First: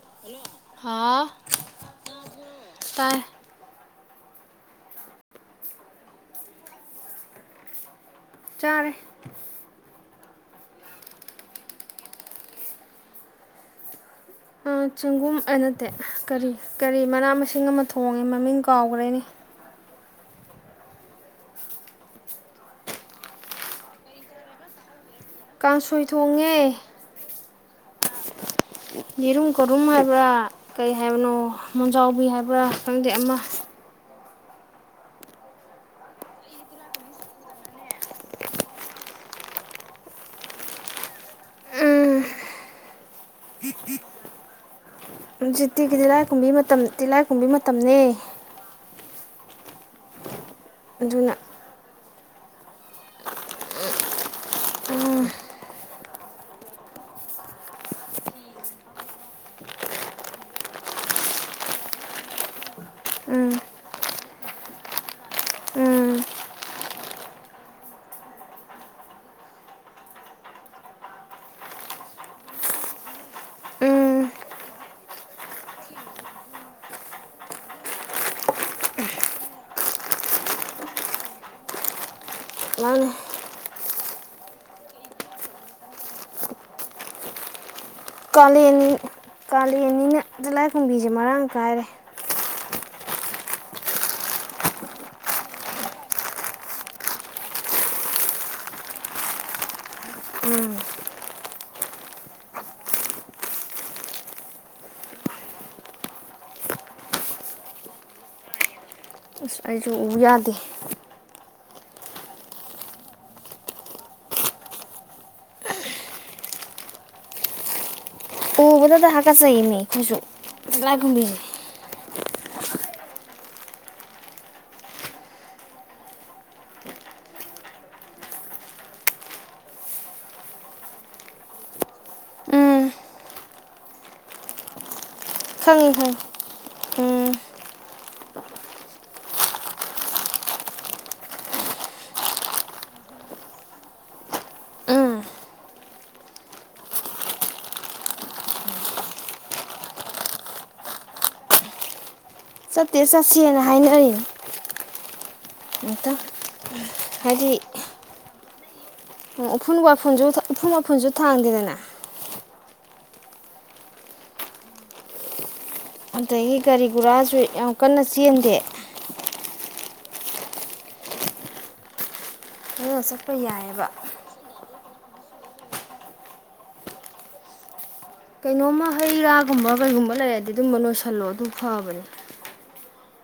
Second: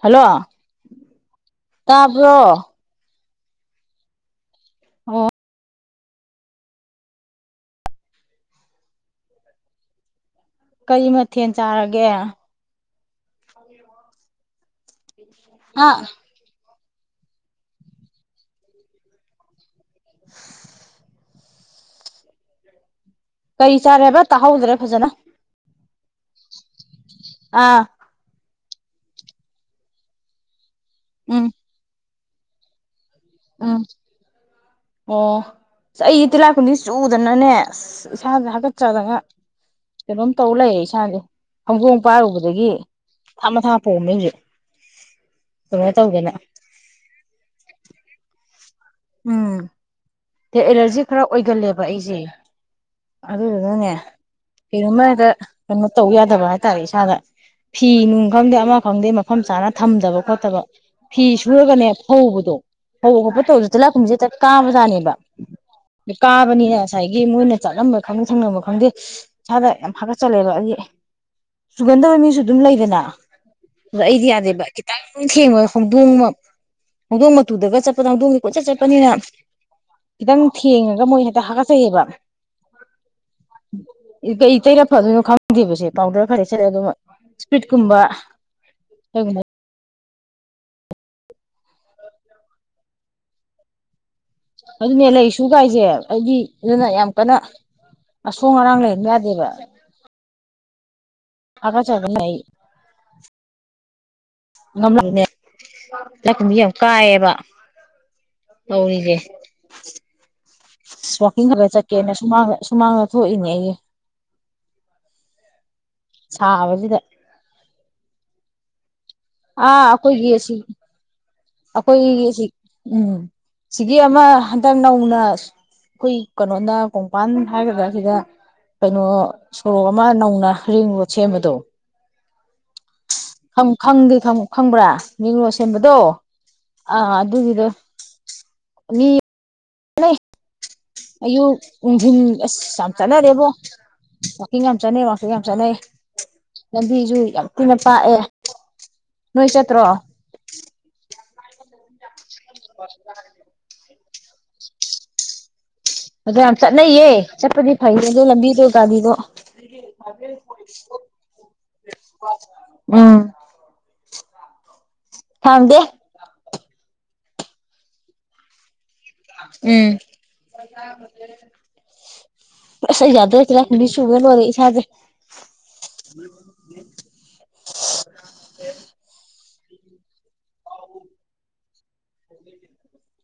[inaudible] hello ꯍꯥꯎ ꯇꯕ꯭ꯔꯣ ꯇꯥꯏ ꯑꯣ ꯆꯔꯦ ꯀꯔꯤ ꯃꯊꯦꯜ ꯆꯥꯔꯒꯦ ꯆꯪꯒꯣꯝ ꯑꯦ ꯅꯠꯇꯦ ꯑꯥ ꯀꯔꯤ ꯀꯔꯤ ꯃꯅꯥ ꯃꯁꯤꯡ ꯑꯃ ꯊꯣꯡꯉꯦ ꯃꯃꯤꯡ ꯀꯥꯎꯈ꯭ꯔꯦꯅꯦ [inaudible] ꯀꯔꯤ ꯆꯥꯔꯦꯕ ꯇꯥꯍꯧꯗ꯭ꯔꯦ ꯐꯖꯅ ꯀꯥꯡꯁꯣꯏ ꯊꯣꯡꯉꯦ ꯑ ꯏꯔꯨꯝ ꯈꯨꯔꯨꯝꯃꯕ ꯀꯩ ꯍꯥꯏꯦꯕꯅ ꯎꯝ ꯃꯨꯖꯥꯎ ꯀꯏ ꯍꯥꯏꯕ ꯈꯪꯗꯦ ꯑꯃ ꯎꯝ ꯑꯣ ꯆꯍꯤ ꯇꯤꯂꯥ ꯀꯨꯟꯗꯤ ꯆꯨꯗꯅꯅꯦꯁ ꯏꯁꯥꯥꯁ ꯍꯥꯀꯠꯆꯗꯅ ꯀꯩꯅꯣꯝ ꯇꯧ ꯂꯩꯌꯦ ꯏꯁꯥꯥꯁ ꯍꯧꯪꯒꯣꯡꯝ ꯄꯥꯔꯨꯕꯗꯒꯤ ꯊꯥ ꯃꯊꯥ ꯄꯣꯝꯃꯤꯁꯦ ꯖꯤꯛꯇꯤꯒꯤ ꯇꯤꯂꯥꯏ ꯀꯨꯝꯕꯤ ꯃꯇꯝ ꯇꯤꯂꯥꯏ ꯀꯨꯝꯕꯤ ꯃꯇꯝꯅꯤꯅꯦ ꯎꯝ ꯗ ꯑꯦꯂꯔꯖꯤ ꯈꯔ ꯑꯗꯨꯅ ꯑꯣꯏꯒꯜꯂꯦꯕ ꯑꯩꯁꯦ ꯑꯗꯨꯗꯨꯅꯅꯦ ꯀꯩꯅꯨꯝꯃ ꯍꯦꯛꯇ ꯀꯩꯅꯣ ꯇꯧ ꯌꯥꯗꯕ ꯍꯥꯏꯇꯥꯔꯦ ꯏꯁꯥꯗ ꯐꯤ ꯅꯨꯡ ꯈꯪꯗꯦ ꯑꯃ ꯈꯪꯗꯦ ꯃꯐꯝ ꯆꯥꯅ ꯊꯝꯗꯕ ꯈꯣꯠꯇꯕ ꯐꯤ ꯁꯨꯔꯒꯅꯦ ꯐꯧꯕꯗꯣ ꯐꯧꯕ ꯈꯣꯠꯄ ꯎꯝ ꯇꯧꯕꯗ ꯆꯤꯂꯥꯛꯈꯨꯝꯁꯦ ꯆꯠ ꯀꯥꯕꯖꯥꯅꯦꯕ ꯎꯝ ꯀꯥꯕꯅꯤꯅ ꯉꯁꯥꯏꯒꯤ ꯃꯣꯏꯅ ꯆꯠꯂꯝꯕ ꯈꯪꯗꯦ ꯁꯪꯂꯝꯕ ꯈꯪꯗꯦ ꯏꯁꯥꯗ ꯌꯥꯝ ꯍꯥꯀꯠꯆꯜꯂꯦꯕ ꯑꯩꯗꯤ ꯆꯨꯒꯟꯗꯕ ꯃꯤꯁꯨ ꯑꯗꯨꯝ ꯂꯩꯗꯅ ꯑꯗꯨꯗ ꯎꯝ ꯑꯩꯗꯤ ꯌꯥꯗꯦꯕ ꯈꯤꯇꯪ ꯊꯦꯡꯉꯣꯏ ꯍꯧꯣꯡꯗꯣꯡ ꯍꯧꯣꯡꯗꯣꯡ ꯃꯇꯨꯗꯒ ꯆꯠꯄꯗ ꯍꯧꯗꯣꯡꯁ ꯀꯣꯏꯆꯠ ꯆꯠꯄꯅꯤꯅ ꯈꯤꯇꯪ ꯊꯦꯡꯉꯒ ꯃꯣꯏ ꯍꯦꯛꯇ ꯍꯥꯀꯠꯆꯩꯑꯕ ꯃꯥꯅꯦ ꯀꯩ ꯇꯩꯔ ꯐꯗꯣꯏꯅꯣ ꯈꯪꯗꯦꯕꯁꯦ ꯄꯥꯎꯗꯔ ꯐꯔꯦꯛ ꯁ ꯑꯗꯨꯝ ꯏꯁꯄꯤꯠ ꯀꯂꯤ ꯀꯥꯂꯤ ꯀꯦꯅꯤꯅ ꯂꯥꯏꯈꯨꯝꯕꯤꯁꯦ ꯃꯔꯥꯡ ꯀꯥꯏꯔꯦ ꯑꯗꯨꯅꯦ ꯂꯩꯁꯨ ꯀꯥꯏꯁꯦ ꯑꯩꯗꯤ ꯑꯗꯨꯅ ꯌꯥꯝ ꯀꯟꯅ ꯑꯁꯣꯡ ꯑꯔꯥꯡ ꯂꯩꯍꯟꯕ ꯌꯥꯗꯦꯕ ꯑꯀ ꯆꯕ ꯂꯩ ꯉꯝꯂꯅꯦ ꯂꯀꯗꯤ ꯌꯥꯝ ꯀꯥꯏꯌꯦꯕ ꯇꯧꯔꯤꯁꯦ ꯑꯁ ꯑꯩꯁꯨ ꯎ ꯌꯥꯗꯦ ꯏꯤꯡ ꯈꯔ ꯆꯠꯀꯦꯅ ꯁꯨꯃꯥꯡꯗ ꯁꯨꯃꯥꯡꯗ ꯊꯣꯛꯏꯅꯦ ꯑꯩꯁꯦ ꯁꯥꯕꯁꯤꯗ ꯎ ꯃ ꯍꯥꯏ ꯀꯖꯩꯌꯦ ꯃꯤ ꯑꯥ ꯑꯩꯈꯣꯏꯁꯨ ꯑꯩꯈꯣꯏꯒꯤ ꯑꯁꯤ ꯂꯥꯏꯒꯨꯝꯕꯤꯅꯦ ꯑꯩꯈꯣꯏꯒꯤ ꯁꯤ ꯎꯝ ꯁꯤꯒꯤ ꯑꯃ ꯍꯟꯗꯛ ꯅꯧꯅ ꯑꯩꯈꯣꯏ ꯀꯩꯅꯣꯅ ꯀꯣꯡꯄꯥꯟ ꯍꯥꯏꯒꯗ꯭ꯔꯥ ꯁꯤꯗ ꯀꯩꯅꯣ ꯁꯣꯔꯣꯛ ꯑꯃ ꯅꯧꯅ ꯔꯤꯡ ꯔꯣ ꯁꯦꯝꯕꯗꯣ ꯎꯝ ꯈꯪꯗꯦ ꯈꯪꯕ꯭ꯔꯥ ꯅꯤꯡꯉꯣ ꯈꯪꯉꯤ ꯁꯦꯝꯕꯗꯣ ꯈꯪꯉꯤ ꯑ ꯎꯝ ꯑꯗꯨꯗꯗꯤꯗ ꯑꯌꯨꯛ ꯅꯨꯡꯊꯜ ꯑꯁ ꯌꯥꯝ ꯆꯠꯅꯔꯦꯕꯣ ꯋꯥꯛꯀꯤꯡ ꯌꯥꯝ ꯆꯠꯅꯩ ꯎꯝ ꯋꯥꯛꯀꯤꯡ ꯌꯥꯝ ꯆꯠꯅꯩ ꯂꯝꯕꯤꯁꯨ ꯌꯥꯝ ꯊꯤꯅ ꯄꯥꯛꯑꯦ ꯅꯣꯏ ꯆꯠꯇ꯭ꯔꯣ ꯆꯠꯇꯦ ꯆꯠꯁꯦꯅ ꯍꯥꯏꯅꯔꯤꯅꯦ [inaudible] ꯑꯗꯣ ꯌꯥꯝ ꯆꯠꯅꯩꯌꯦ ꯆꯠꯄꯗꯤ ꯐꯩꯌꯦ ꯑꯗꯣ ꯂꯝꯕꯤ ꯎ ꯎꯐꯨꯨꯁꯨ ꯎꯐꯨ ꯃꯥꯐꯨꯟꯁꯨ ꯊꯥꯡꯗꯦꯗꯅ ꯎꯝ ꯊꯪꯗꯦ ꯑꯗꯒꯤ ꯒꯥꯔꯤ ꯒꯨꯔꯥꯁꯨ ꯌꯥꯝ ꯀꯟꯅ ꯆꯦꯟꯗꯦ ꯎꯝ ꯑꯗꯨꯅ ꯑꯁ ꯑꯩ ꯆꯠꯄ ꯌꯥꯗ꯭ꯔꯦꯁꯤꯔꯅꯤ ꯌꯥꯏꯑꯕ ꯁꯨꯕ ꯂꯣꯏꯔꯦ ꯏꯁꯥꯁꯦ [inaudible] ꯀꯩꯅꯣꯝꯃ ꯍꯩ ꯔꯥ ꯨꯒꯨꯝꯕ ꯀꯩꯒꯨꯝꯕ ꯂꯩꯔꯗꯤ ꯑꯗꯨꯝꯕ ꯅꫭꯏꯁꯤꯜꯂꯣ ꯑꯗꯨ ꯐꯕꯅꯦ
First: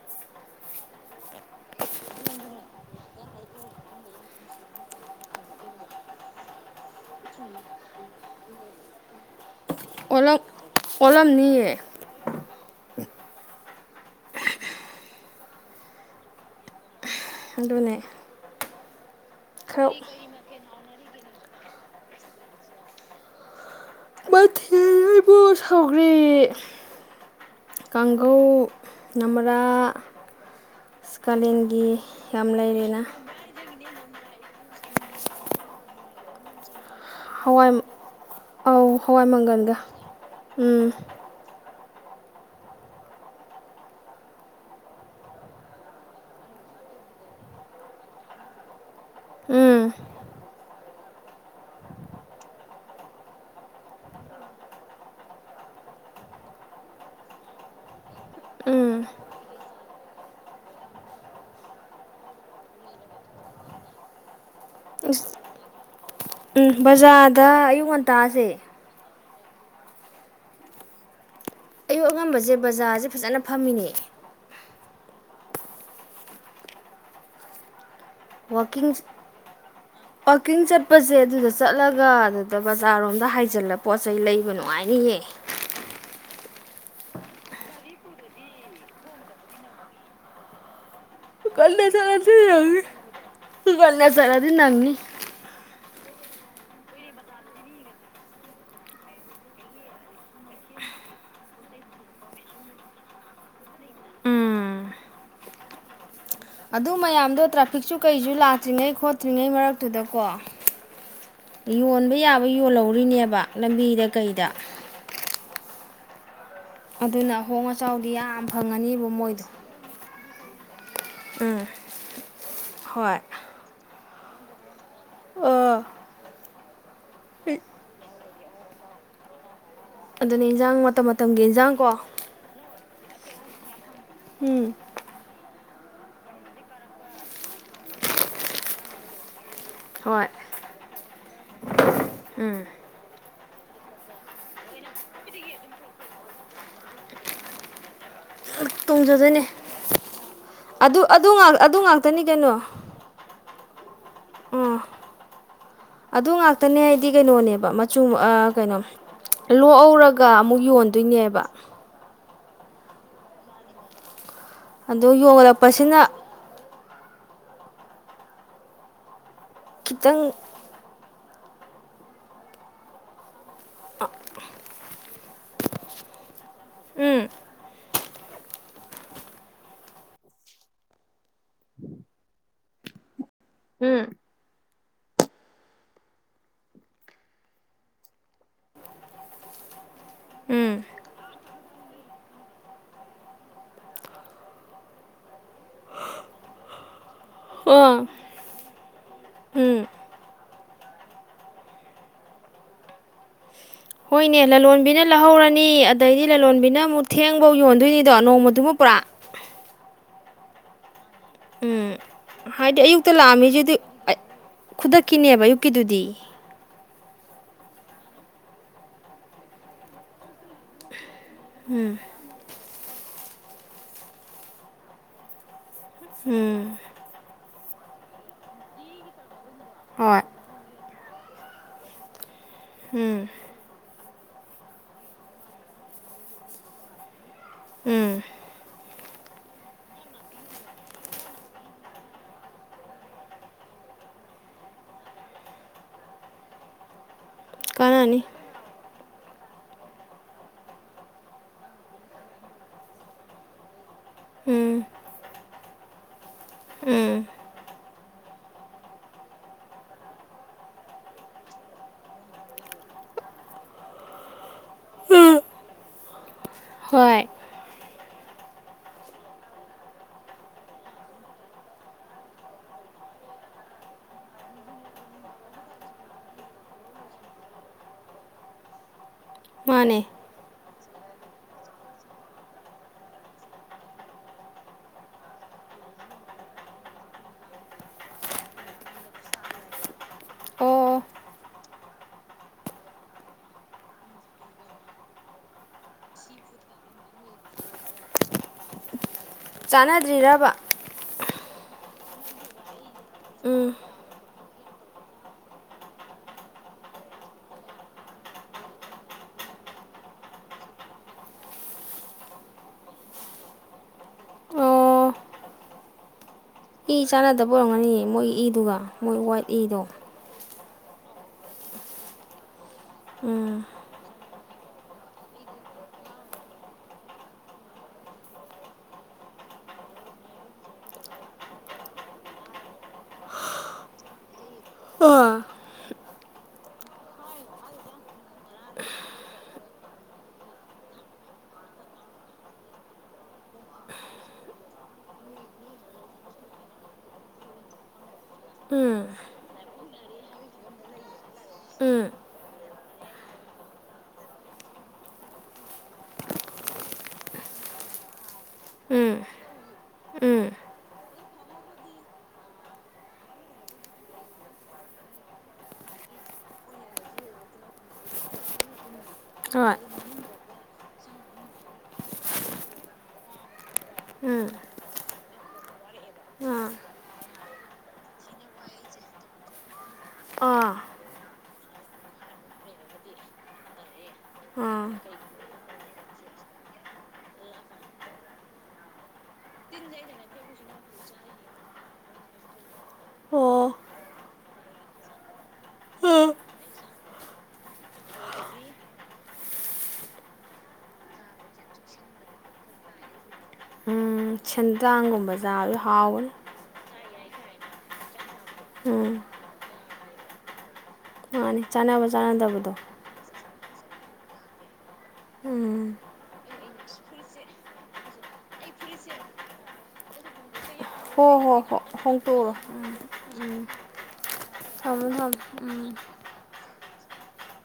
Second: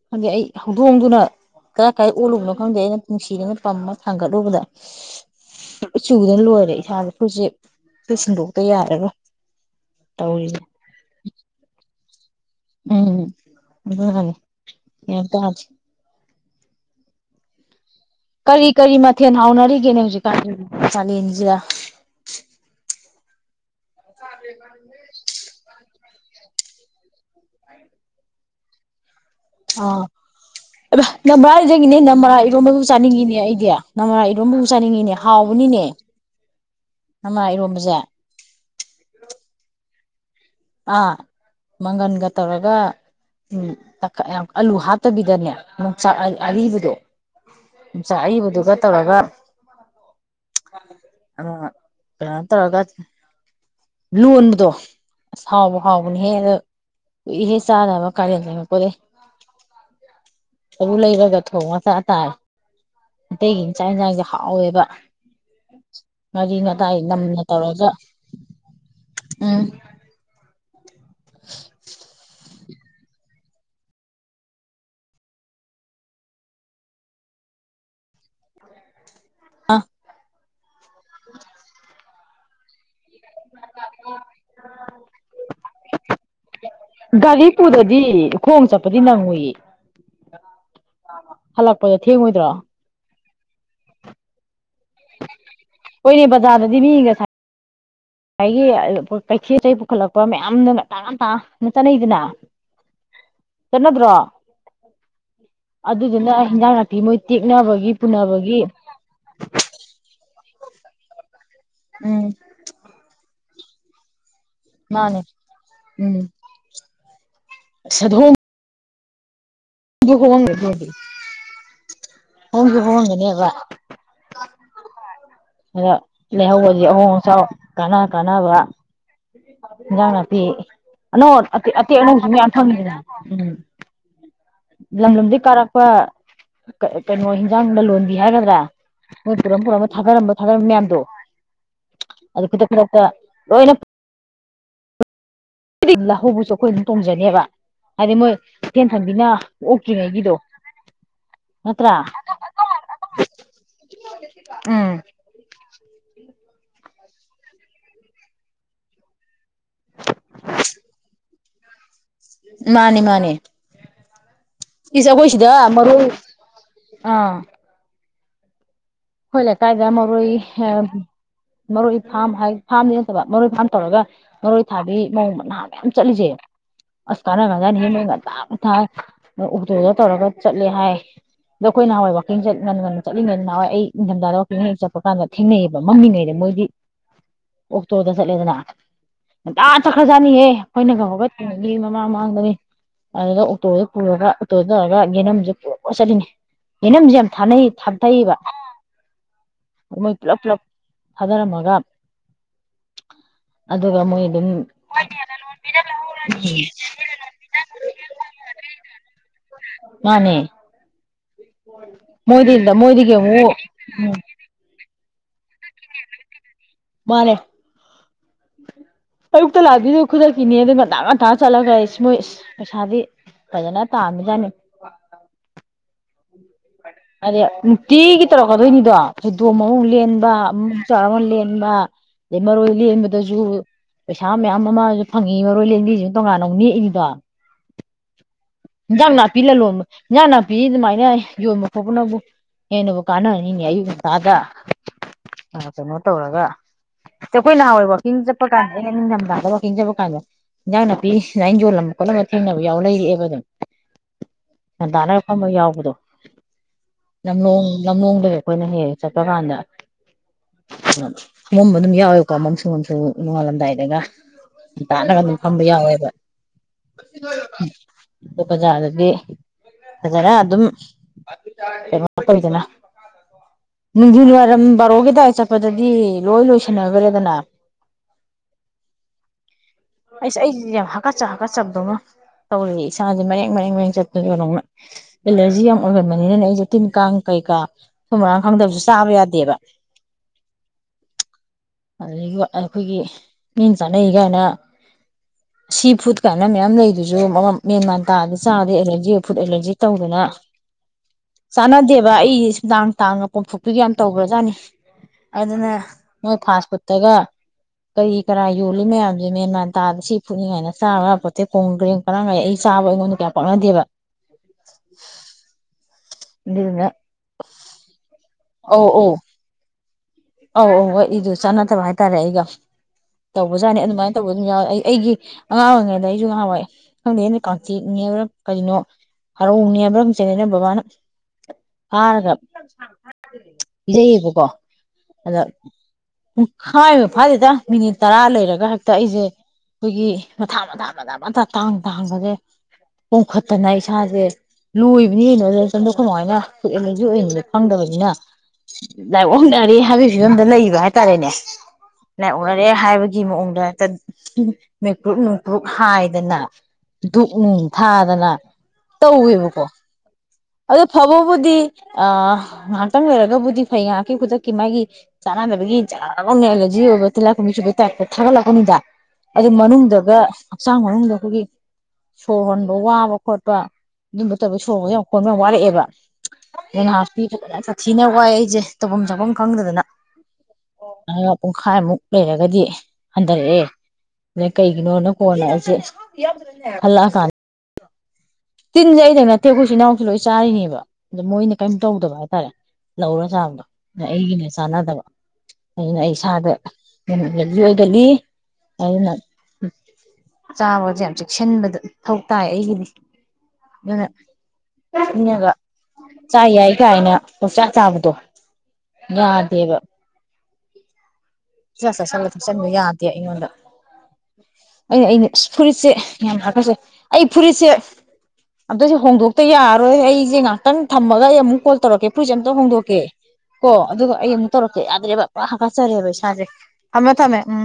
ꯈꯪꯗꯦ ꯑꯩ ꯍꯧꯗꯣꯡꯗꯨꯅ ꯀꯔꯥꯏ ꯀꯔꯥꯏ ꯑꯣꯜꯂꯨꯕꯅꯣ ꯈꯪꯗꯦ ꯑꯩꯅ ꯅꯨꯡꯁꯤꯗꯅ ꯄꯝꯃ ꯊꯥꯡꯒꯠꯂꯨꯕꯗ [unintelligible] ꯆꯨꯗꯅ ꯂꯣꯏꯔꯦ ꯏꯁꯥꯗ ꯐꯨꯔꯤꯠꯁꯦ ꯐꯨꯔꯤꯠ ꯁꯤꯟꯗꯣꯛꯇ ꯌꯥꯔꯔꫭꯏ ꯑꯣꯜꯂꯝ ꯇꯧꯔꯤꯖꯦ ꯑꯣꯜꯂꯝꯅꯤꯌꯦ ꯎꯝ [unintelligible] ꯑꯗꯨꯅꯦ ꯀꯔꯤ ꯀꯔꯤ ꯃꯠ ꯊꯦꯟ ꯈꯔ ꯍꯥꯎꯅꯔꯤꯒꯦꯅꯦ ꯍꯧꯖꯤꯛꯀꯥꯟꯖꯤ ꯆꯅꯦꯟꯖꯤꯥ [unintelligible] ꯔꯤ ꯀꯥꯡꯒꯧ ꯑ ꯅꯃꯔꯥ ꯅꯝꯕꯥꯔ ꯍꯥꯏꯔꯥ ꯅꯤꯡꯖꯡ ꯉꯤꯅꯦ ꯀꯥꯂꯦꯟꯒꯤ ꯅꯝꯕꯥꯔ ꯌꯥꯝ ꯏꯔꯣꯝꯕꯕꯨ ꯂꯩꯔꯦꯅ ꯆꯥꯅꯤꯡꯉꯤꯅꯦ ꯑꯩꯗꯤ ꯅꯃꯝꯕꯥꯔ ꯏꯔꫭꯝꯕꯕꯨ ꯆꯥꯅꯤꯡꯉꯤꯅꯦ ꯍꯥꯎꯕꯅꯤꯅꯦ ꯅꯃꯔꯥ ꯍꯋꯥꯏ ꯏꯔꯣꯝꯕꯁꯦ ꯑꯥꯎ ꯍꯋꯥꯏ ꯃꯪꯒꯜꯒ ꯎꯝ ꯑꯥ ꯃꯪꯒꯟꯒ ꯇꯧꯔꯒ [unintelligible] ꯇꯈꯠ ꯌꯥꯝ ꯑꯂꯨ ꯍꯥꯞꯇꯕꯤꯗꯅꯦ ꯌꯣꯡꯆꯥꯛ ꯑ ꯑꯔꯤꯕꯗꯣ ꯌꯣꯡꯆꯥꯛ ꯑꯔꯤꯕꯗꯨꯒ ꯇꯧꯔꯒ ꯎꯝ [unintelligible] ꯀꯩꯅꯣ ꯇꯧꯔꯒ ꯂꯣꯟꯕꯗꯣ ꯑꯁ ꯍꯥꯎꯕꯨ ꯍꯥꯎꯕꯅ ꯍꯦ ꯑꯗꯨ ꯀꯨꯏꯔꯦ ꯆꯥꯗꯕ ꯀꯥꯂꯦꯟ ꯆꯪꯉꯛꯄꯥꯗꯦ ꯑꯗꯨ ꯂꯩꯔꯒ ꯊꯣꯡꯉ ꯆ ꯇꯥꯔꯦ ꯑꯦꯒꯤ ꯆꯥꯛ ꯏꯟꯖꯡꯖꯩ ꯍꯧ ꯑꯁ ꯉꯥꯔꯤ [unintelligible] ꯎꯝ ꯉꯇꯥꯏ ꯅꯝꯅ ꯕꯖꯥꯔꯗ ꯑꯌꯨꯛ ꯇꯧꯔꯒ ꯉꯟꯇꯥꯁꯦ ꯎꯝ ꯑꯉꯝꯕꯖꯦ ꯕꯖꯥꯔꯖꯦ ꯐꯖꯅ ꯐꯝꯃꯤꯅꯦ ꯋꯥꯀꯤꯡꯁ ꯑ [unintelligible] ꯄꯀꯤꯡ ꯆꯠꯄꯁꯦ ꯑꯗꯨꯗ ꯆꯠꯂꯒ ꯑꯗꯨꯗ ꯕꯖꯥꯔꯔꯣꯝꯗ ꯍꯥꯏ ꯖꯤꯜꯂ ꯄꯣꯠ ꯆꯩ ꯂꯩꯕ ꯉꯥꯏꯅꯤ ꯍꯦ ꯒꯥꯔꯤ ꯄꯨꯗ꯭ꯔꯗꯤ ꯈꯣꯡ ꯆꯠꯄꯗꯤ ꯅꯪꯉꯨꯏꯌꯦ ꯍꯂꯛ ꯉꯟꯅ ꯄꯗ ꯆꯠꯂꯗꯤ ꯊꯦꯡꯉꯣꯏꯗ꯭ꯔꯣ ꯅꯪꯅꯤ ꯉꯟꯅ ꯖꯠꯂꯗꯤ ꯅꯪꯅꯤ ꯍꫭꯏꯅꯦ ꯕꯖꯥꯔꯗꯗꯤ ꯃꯤ ꯉꯁꯥꯏ ꯉꯁꯥꯏꯒꯤ ꯀꯩꯊꯦꯠ ꯄꫭꯠ ꯆꯩꯩ ꯄꯨꯈꯠꯂꯛꯄ ꯃꯌꯥꯝꯅ ꯉꯪꯇꯥ ꯉꯇꯥꯅ ꯆꯠꯅꯩꯗꯅ ꯆꯠꯅꯗ꯭ꯔꯣ ꯎꯝ ꯑꯗꯨꯗꯨꯅ ꯍꯤꯟꯖꯥꯡ ꯑꯗꯨ ꯅꯥꯄꯤ ꯃꯣꯏ ꯃꯌꯥꯝꯗꯣ ꯇꯦꯛꯅꯕꯒꯤ ꯇ꯭ꯔꯥꯐꯤꯛꯁꯨ ꯀꯩꯁꯨ ꯄꯨꯅꯕꯒꯤ ꯂꯥꯛꯇ꯭ꯔꯤꯉꯩ ꯈꯣꯠꯇ꯭ꯔꯤꯉꯩ ꯃꯔꯛꯇꯨꯗꯀꯣ ꯌꯣꯟꯕ ꯎꯝ ꯌꯥꯕ ꯌꯣꯜꯍꯧꯔꯤꯅꯦꯕ ꯂꯝꯕꯤꯗ ꯀꯩꯗ ꯃꯥꯅꯦ ꯎꯝ ꯑꯗꯨꯅ ꯑꯍꯣꯡ ꯑꯆꯥꯎꯗꯤ ꯌꯥꯝ ꯐꯪꯉꯅꯤꯕꯨ ꯃꫭꯏꯗꫭ [unintelligible] [unintelligible] ꯍꫭꯡꯗꯤ ꯍꫭꯡꯉꯝ ꯍꯣꯏ ꯒꯥꯅꯦꯕ ꯑꯥ ꯍꯌ ꯂꯩꯍꯧꯋꯦ ꯑꯍꯣꯡ ꯑꯆꯥꯎ ꯀꯅꯥ ꯀꯅ ꯑꯅꯥ ꯋꯥ ꯍꯤꯡꯖꯥꯡ ꯅꯥꯄꯤ ꯑꯗꯨꯅꯦ ꯏꯟꯖꯥꯡ ꯃꯇꯝ ꯑꯅꯧ ꯃꯇꯝꯒꯤ ꯑꯠ ꯑ ꯏꯟꯖꯥꯡ ꯀꯣ ꯑꯇꯦꯛ ꯑꯅꯧꯕꯁꯨ ꯃꯌꯥꯝ ꯊꯪꯉꯤꯗꯅ ꯎꯝ ꯎꯝ ꯂꯪ ꯂꯨꯝꯗꯩ ꯀꯥꯔꯛ ꯄ ꯀ ꯀꯩꯅꯣ ꯍꯤꯟꯖꯥꯡ ꯂꯂꯣꯟꯕꯤ ꯍꯥꯏꯒꯗ꯭ꯔꯥ ꯄꯨꯔꯝ ꯄꯨꯔꯝꯕ ꯍꯣꯏ ꯊꯥꯗꯔꯝꯕ ꯊꯥꯗꯔꯝꯕ ꯃꯌꯥꯝꯗꯣ ꯑꯗꯨ ꯈꯨꯗꯛ ꯈꯨꯗꯛ ꯇ ꯂꯣꯏꯅ ꯍꯥꯏꯗꯤ ꯂꯍꯧꯕꯁꯨ ꯑꯩꯈꯣꯏ ꯑꯗꯨꯝ ꯇꯣꯡꯖꯅꯦꯕ ꯍꯥꯏꯗꯤ ꯃꯣꯏ ꯏꯊꯦꯟ ꯊꯟꯕꯤꯅ ꯇꯨꯡꯖꯗꯣꯅꯦ ꯑꯣꯛꯇ꯭ꯔꯤꯉꯩꯒꯤꯗꯣ ꯑꯗꯨ ꯑꯗꯨ ꯉꯥꯛ ꯑꯗꯨ ꯅꯠꯇ꯭ꯔꯥ ꯉꯥꯛꯇꯅꯤ ꯀꯩꯅꯣ ꯎ ꯎꯝ ꯑꯗꯨ ꯉꯥꯛꯇꯅꯦꯗꯤ ꯗꯤ ꯀꯩꯅꯣꯅꯦꯕ ꯃꯆꯨ ꯀꯩꯅꯣ ꯂꯣꯛꯍꯧꯔꯒ ꯑꯃꯨꯛ ꯌꯣꯟꯗꯣꯏꯅꯦꯕ ꯃꯥꯅꯦ ꯃꯥꯅꯦ ꯑꯗꯣ ꯏꯁ ꯍꯣꯏꯁꯤꯗ ꯌꯣꯜꯂꯛꯄꯁꯤꯅ ꯃꯔꯔ ꯑꯥ ꯍꯣꯏꯂ ꯀꯥꯏꯗ ꯃꯒꯣꯏ ꯈꯤꯇꯪ ꯃꯔꯣꯏ ꯐꯥꯝ ꯍꯥꯏ ꯐꯥꯝꯗꯤ ꯅꯠꯇꯕ ꯃꯔꯣꯏ ꯐꯥꯝ ꯄꯔꯒ ꯃꯔ ꯄ ꯊꯥꯕꯤ ꯃꯑꯣꯧ ꯃꯅꯥ ꯃꯌꯥꯝ ꯆꯠꯂꯤꯁꯦ ꯎꯝ ꯑꯁ ꯀꯅꯥꯒꯗꯅꯤ ꯑꯊ ꯑꯊ ꯑꯣꯇꯣꯗ ꯇꯧꯔꯒ ꯆꯠꯂꯦ ꯍꯥꯏ ꯑꯗꯣ ꯑꯩꯈꯣꯏ ꯅꯍꯥꯟꯋꯥꯏ ꯋꯥꯛꯀꯤꯡ ꯉ ꯉ ꯆꯠꯂꯤꯉꯩꯗ ꯅꯍꯥꯟꯋꯥꯏ ꯑꯩ ꯎꯝ ꯅꯤꯡꯊꯝꯊꯥꯗ ꯋꯥ ꯄꯉꯦꯛ ꯆꯠꯄ ꯀꯥꯟꯗ ꯊꯦꯡꯅꯩꯌꯦꯕ ꯃꯝꯂꯤꯉꯩꯗ ꯃꯣꯏꯗꯤ ꯑꯣꯛꯇꯣꯗ ꯆꯠꯂꯦꯗꯅ ꯉꯟꯇꯥ ꯆꯠꯈ꯭ꯔꯖꯥꯠꯅꯤꯍꯦ ꯎꯝ ꯑꯩꯈꯣꯏꯅ ꯀꯧꯔꯒ ꯇꯤꯡꯉꯒꯤ ꯃꯃꯥꯡ ꯃꯃꯥꯡꯗꯅꯤ ꯑꯗꯨꯗ ꯑꯣꯛꯇꯣꯗ ꯄꯨꯔꯒ ꯑꯣꯇꯣꯗ ꯇꯧꯔꯒ ꯌꯦꯅꯝꯁꯦ ꯄꯨꯂ ꯆꯠꯂꯤꯅꯤ ꯌꯦꯅꯝꯁꯦ ꯌꯥꯝ ꯊꯅ ꯑ ꯊꯝꯇꯕ ꯎꯝ ꯄꯨꯂꯞ ꯐ꯭ꯂꯞ ꯁꯥꯅ ꯃꯥ ꯍꯣꯏꯅꯦ ꯂꯂꯣꯟꯕꯤꯅ ꯂꯧꯍꯧꯔꯅꯤ ꯑꯗꯩꯗꯤ ꯂꯂꯣꯟꯕꯤꯅ ꯑꯃꯨꯛ ꯊꯦꯡꯕꯧ ꯌꯣꯟꯗꯣꯏꯅꯤꯗꯣ ꯅꯣꯡꯃꯗꯨꯃ ꯄꯨꯔꯛꯥ ꯃꯣꯗꯗ ꯍꯥꯏꯗꯤ ꯑꯌꯨꯛꯇ ꯃꯣꯗꯤꯒ ꯍꯨ ꯀꯤꯅꯦꯕ ꯌꯨ ꯄꯄꯤꯗꯨꯗꯤ ꯃꯥꯔꯦ ꯑꯌꯛꯇ ꯂꯥꯛꯗꯗꯤꯈꯣꯏꯗ ꯏꯅꯦ ꯑꯗꯨꯒꯤ ꯉꯟꯥꯡ ꯉꯟ ꯆꯠꯂꯒ ꯑꯩꯁ ꯃꯣꯏ ꯄꯩꯁꯥꯗꯤ ꯐꯖꯅ ꯇꯖꯅꯤ ꯎꯝ ꯑꯦ ꯅꯨꯡꯇꯤꯒꯤ ꯇꯧꯔꯛꯀꯗꯣꯏꯅꯤꯗꯣ ꯣ ꯃꯑꯣꯡ ꯍꯣꯏ ꯂꯦꯟꯕ ꯆꯃꯂꯅꯃ ꯂꯩꯃꯔ ꯎꯝ ꯑꯣꯏꯣꯏꯗꯁꯨ ꯄꯩꯁꯥ ꯃꯌꯥꯝ ꯑꯃꯁꯨ ꯐꯪꯉꯤ ꯃꯔꯣꯏꯂꯦꯟꯒꯤꯁꯤꯁꯨ ꯇꯣꯉꯥꯟꯅ ꯑꯃꯨꯛ ꯅꯦꯛꯏꯅꯤꯗꯣ ꯎꯝ ꯏꯟꯖꯥꯡ ꯅꯥꯄꯤ ꯂꯂꯣꯟꯕ ꯏꯟꯖꯥꯡ ꯅꯥꯄꯤꯁꯤ ꯑꯗꯨꯃꯥꯏꯅ ꯌꯣꯟꯕ ꯈꯣꯠꯄꯅꯕꯨ ꯍꯦꯟꯅꯕꯨ ꯀꯥꯟꯅꯔꯅꯤꯅꯦ ꯑꯌꯨꯛ ꯉꯟꯇꯥꯗ ꯀꯩꯅꯣ ꯇꯧꯔꯒ ꯆꯦꯈꯣꯏ ꯅꯍꯥꯟꯋꯥꯏ ꯋꯥꯛꯀꯤꯡ ꯀꯥꯟꯅꯅꯤ ꯆꯠꯄꯥ ꯀꯥꯟꯗꯩꯅ ꯅꯤꯡꯊꯝꯕ ꯊꯕꯛ ꯍꯤꯡꯖꯕ ꯀꯥꯟꯗ ꯍꯤꯟꯖꯥꯡ ꯅꯥꯄꯤ ꯁꯨꯃꯥꯏꯅ ꯌꯣꯜꯂꯝꯕ ꯈꯣꯠꯂꯝꯕ ꯊꯦꯡꯅꯕ ꯌꯥꯎ ꯂꯩꯔꯛꯑꯦꯕ ꯑꯗꯨꯝ ꯎꯝ ꯗꯥꯅ ꯐꯝꯕ ꯌꯥꯎꯕꯗꯣ ꯎꯝ ꯂꯝꯂꯣꯡ ꯂꯝꯂꯣꯡ ꯗꯒꯥ ꯑꯩꯈꯣꯏꯅ ꯍꯦꯛ ꯍꯦꯛ ꯆꯠꯄ ꯀꯥꯟꯗ ꯐꯝ ꯃꯝꯕ ꯁꯨ ꯌꯥꯎꯋꯦꯕꯀꯣ ꯃꯝꯁꯨ ꯃꯝꯁꯨ ꯅꯣꯡꯉꯥꯜꯂꯝꯗꯥꯏꯗꯒ ꯉꯟꯇꯥꯅꯒ ꯑꯗꯨꯝ ꯎꯝ ꯐꯝꯕ ꯌꯥꯎꯋꯦꯕ ꯍꯣꯏ ꯑꯣ ꯕꯖꯥ꯭ꯔꯗꯒꯤ ꯐꯖꯔ ꯑꯗꯨꯝ ꯀꯩꯅꯣ ꯇꯧꯏꯗꯅ ꯅꯨꯡꯊꯤꯜ ꯋꯥꯏꯔꯝ ꯕꯥꯔꯣ ꯀꯗꯥꯋꯥꯏ ꯆꯠꯄꯗꯗꯤ ꯂꯣꯏ ꯂꯣꯏꯁꯟꯅꯈ꯭ꯔꯦꯗꯅ ꯃꯥꯅꯦ ꯑꯩꯁ ꯑꯩꯁꯦ ꯌꯥꯝ ꯍꯥꯀꯠꯆ ꯍꯥꯀꯠꯆꯕꯗꯧꯅ ꯇꯧꯔ ꯏꯁꯥꯁꯦ ꯃꯔꯦꯛ ꯃꯔꯦꯛ ꯃꯔꯦꯡ ꯆꯞꯄ ꯀ ꯑꯦꯂꯔꯖꯤ ꯌꯥꯝ ꯑꯣꯏꯒꯟꯕꯅꯤꯅ ꯑꯩꯁꯨꯦ ꯇꯤꯟ ꯀꯥꯡ ꯀꯩꯀꯥ ꯊꯨꯝ ꯃꯔꯥꯡ ꯈꯪꯗꯕꯁꯨ ꯆꯥꯕ ꯌꯥꯗꯦꯕ ꯑꯣ ꯑꯗꯨꯗꯒꯤ ꯑꯩꯈꯣꯏꯒꯤ ꯃꯤꯅ ꯆꯥꯅꯩ ꯀꯥꯏꯅ ꯁꯤ ꯐꯨꯗ ꯀꯥꯏꯅ ꯃꯌꯥꯝ ꯂꯩꯗꯨꯁꯨ ꯃꯦꯟꯃꯥꯟ ꯇꯥꯗ ꯆꯥꯔꯗ ꯑꯦꯂꯔꯖꯤ ꯐꯨꯗ ꯑꯦꯂꯔꯖꯤ ꯇꯧꯗꯅ ꯆꯥꯟꯅꯗ꯭ꯔꯤꯔꯕ ꯆꯥꯟꯅꯗꯦꯕ ꯑꯩ ꯁꯨꯗꯥꯡ ꯇꯥꯡꯉ ꯎꯝ ꯄꯣꯝꯊꯣꯛꯄꯤꯒ ꯌꯥꯝ ꯇꯧꯕ꯭ꯔꯖꯥꯠꯅꯤ ꯑꯗꯨꯅ ꯃꯣꯏ ꯐꯥꯁ ꯐꯨꯗꯠꯇꯒ ꯀꯔꯤ ꯀꯔꯥ ꯌꯣꯜꯂꯤ ꯃꯌꯥꯝꯁꯦ ꯃꯦꯟ ꯃꯥꯟ ꯇꯥꯗ ꯁꯤ ꯐꯨꯠꯅꯤꯡꯉꯥꯏꯅ ꯆꯥꯔꯒ ꯄꯣꯠꯇꯦꯛ ꯈꯣꯡ ꯀ꯭ꯔꯦꯡ ꯀꯔꯝ ꯀꯥꯏ ꯑꯩ ꯆꯥꯕ ꯑꯩꯉꯣꯟꯗ ꯀꯌꯥ ꯄꯥꯛꯅꯗꯦꯕ ꯑꯣ ꯑꯗꯨꯗꯨꯅ ꯏ ꯆꯥꯟꯅꯗꯕꯔꯝꯒꯅꯤ ꯃꯣꯏꯒꯤ ꯏ ꯑꯗꯨꯒ ꯑꯧ ꯑꯧ ꯃꯣꯏ ꯋꯥꯏꯠ ꯏꯗꯣ ꯑꯧ ꯑꯧ ꯍꯣꯏ ꯑꯩꯗꯨ ꯆꯥꯟꯅꯗꯕ ꯍꯥꯏꯇꯥꯔꯦ ꯑꯩꯒ ꯇꯧꯕꯖꯥꯠꯅꯤ ꯑꯗꯨꯃꯥꯏꯅ ꯇꯧꯕ ꯑꯗꯨꯝ ꯌꯥꯎꯋꯦ ꯑꯩ ꯑꯩꯒꯤ ꯑꯉꯥꯡ ꯑꯣꯏꯔꯤꯉꯩꯗ ꯑꯩꯁꯨ ꯉꯍꯥ ꯍꯏ ꯈꯪꯗꯦ ꯍꯗ ꯀꯆꯤꯠꯅꯦꯕ꯭ꯔ ꯀꯔꯤꯅꯣ ꯍꯔꯥꯎꯅꯦꯕ꯭ꯔ ꯈꯪꯁꯦꯅꯦ ꯑꯩꯅ ꯕꯕꯥꯅ ꯐꯥꯔꯒ ꯄꯤꯖꯩꯌꯦꯕꯀꯣ ꯑꯗ ꯑ ꯄꯨꯡꯈꯥꯏ ꯃ ꯐꯥꯁꯤꯦꯗ ꯃꯤꯅꯤꯠ ꯇꯔꯥ ꯂꯩꯔꯒ ꯍꯦꯛꯇ ꯑꯩꯁꯦ ꯑꯩꯈꯣꯏꯒꯤ ꯃꯊꯥ ꯃꯊꯥ ꯃꯊ ꯃꯊ ꯇꯥꯡ ꯇꯥꯡꯕꯁꯦ ꯄꯣꯈꯠꯇꯅ ꯏꯁꯥꯁꯦ ꯂꯣꯏꯕꯅꯦꯅꯗ ꯆꯪꯗꯣꯛꯀꯃꯥꯏꯅꯂꯔꯖꯤ ꯑꯣꯏꯅ ꯐꯪꯗꯕꯁ ꯅ ꯎꯝ ꯂꯥꯏꯑꯣꯡꯅꯔꯦ ꯍꯥꯏꯕꯒꯤ ꯐꯤꯕꯝꯗ ꯂꯩꯕ ꯍꯥꯏꯇꯥꯔꯦꯅꯦ ꯎꯝ ꯂꯥꯏꯑꯣꯛꯅꯔꯦ ꯍꯥꯏꯕꯒꯤ ꯃꯑꯣꯡꯗ ꯍꯦꯛꯇ ꯃꯩꯀ꯭ꯔꯨꯨꯞ ꯅꯨꯡꯀ꯭ꯔꯨꯨꯞ ꯍꯥꯏꯗꯅ ꯙꯛ ꯅꯨꯡ ꯊꯥꯗꯅ ꯎꯝ ꯇꯧꯋꯦꯕꯀꯣ ꯎꯝ ꯑꯗꯨꯗ ꯐꯕꯕꯨꯗꯤ ꯑ ꯉꯥꯏꯍꯥꯛꯇꯪ ꯂꯩꯔꯒꯕꯨꯗꯤ ꯐꯩ ꯉꯥꯏꯍꯥꯛꯀꯤ ꯈꯨꯗꯛꯀꯤ ꯃꯥꯒꯤ ꯆꯥꯅꯅꯕꯒꯤ ꯆꯛꯅꯤ ꯑꯦꯂꯔꯖꯤ ꯑꯣꯏꯕ ꯇꯤꯜꯂꯛꯈꯨꯝꯕꯤ ꯁꯨꯕ ꯇꯥꯏꯞꯇ ꯊꯥꯒꯠꯂꯛꯄꯅꯤꯗ ꯑꯗꯨ ꯍꯣꯏ ꯃꯅꯨꯡꯗꯒ ꯍꯛꯆꯥꯡ ꯃꯅꯨꯡꯗ ꯑꯩꯈꯣꯏꯒꯤ ꯁꯣꯔ ꯍꯣꯟꯕ ꯋꯥꯕ ꯈꯣꯠꯄ ꯑꯗꯨꯝꯕ ꯎꯝ ꯇꯔ ꯁꯦ ꯍꯣꯟꯕ ꯌꯥꯝ ꯋꯥꯔꯛꯑꯦꯕ ꯑꯥ ꯅ ꯉꯄꯤ ꯁꯥꯊꯤꯅ ꯋꯥꯏ ꯑꯩꯁꯦ ꯇꯧꯐꯝ ꯆꯥꯐꯝ ꯈꯪꯗꯗꯅ ꯑꯥ ꯄꯨꯡꯈꯥꯏꯃꯨꯛ ꯂꯩꯔꯒꯗꯤ ꯍꯟꯊꯔꯛꯑꯦ ꯑꯗꯩ ꯑꯥ ꯀꯩꯒꯤꯅꯣꯅꯀꯣꯅ ꯑꯩꯁꯦ ꯍꯜꯂꯛꯑꯀꯥꯟꯗ ꯇꯤꯟ ꯖꯦ ꯑꯩꯅ ꯅꯦ ꯏꯦꯛ ꯑꯩꯈ ꯏꯆ ꯏꯅꯥꯎꯁꯨ ꯂꯣꯏ ꯆꯥꯔꯤꯅꯦꯕ ꯑꯗ ꯃꯣꯏꯅ ꯀꯩꯝ ꯇꯧꯗꯕ ꯍꯥꯏꯦ ꯍ ꯂꯧꯔꯣ ꯆꯥꯕꯗꯣ ꯑꯣ ꯑꯩꯒꯤꯅꯦ ꯁꯅꯗꯕ ꯑꯩꯅ ꯏꯁꯥꯗ ꯃꯃꯗꯤ ꯑꯣꯏꯒꯜꯂꯤ ꯑꯗꯨꯅ ꯆꯥꯕꯁꯦ ꯌꯥꯝ ꯆꯦꯛꯁꯤꯟꯕꯗ ꯃꯊꯧ ꯇꯥꯏ ꯑꯩꯒꯤꯗꯤ ꯎꯝ ꯑꯗꯨꯅ ꯁꯦꯟꯗ꯭ꯔꯥꯡꯒꯨꯝꯕ ꯃꯤꯅꯒ ꯆꯥꯕꯁꯨ ꯍꯥꯎꯕꯅꯤ ꯆꯥ ꯌꯥꯏ ꯀꯥꯏꯅ ꯄꯪꯆꯥ ꯆꯥꯕꯗꯣ ꯎꯝ ꯌꯥꯗꯦꯕ ꯃꯥꯅꯤ ꯎꯝ ꯆ ꯆꯥꯅꯕ ꯆꯠꯁꯟꯂ ꯊꯨꯞꯁꯟꯕ ꯆꯥꯅꯗꯕꯗꯣ ꯌꯥꯗꯦ ꯑꯩꯉꯣꯟꯗ ꯑꯩꯅ ꯑꯩꯅ ꯑꯁ ꯐꯨꯔꯤꯠꯁꯦ ꯎꯝ ꯌꯥꯝ ꯍꯥꯀꯁꯦ ꯑꯩ ꯐꯨꯔꯤꯠꯁꯦ ꯑꯝꯇꯁꯦ ꯍꯣꯡꯗꯣꯛꯇ ꯌꯥꯔꯔꯣꯏ ꯑꯩꯁꯦ ꯉꯥꯛꯇꯪ ꯊꯨꯝꯃꯒ ꯍꯣ ꯑꯩ ꯑꯃꯨꯛ ꯍꯣ ꯍꯣ ꯀꯣꯜ ꯇꯧꯔꯛꯀꯦ ꯐꯨꯔꯤꯁꯦ ꯍꯣꯡꯇꯣꯛꯎꯔꯣ ꯑꯃꯝꯇ ꯎꯝ ꯍꯣꯡꯗꯣꯛꯀꯦꯣ ꯑꯗꯨꯒ ꯑꯩ ꯑꯃꯨꯛ ꯇꯧꯔꯛꯀꯦ ꯊꯝꯃꯣ ꯌꯥꯗ꯭ꯔꯦꯕ ꯊꯝꯃꯣ ꯄꯨꯔ ꯍꯥꯞꯀꯠꯆꯔꯦꯕꯁꯦ ꯑꯃꯦ ꯊꯃꯦ ꯎꯝ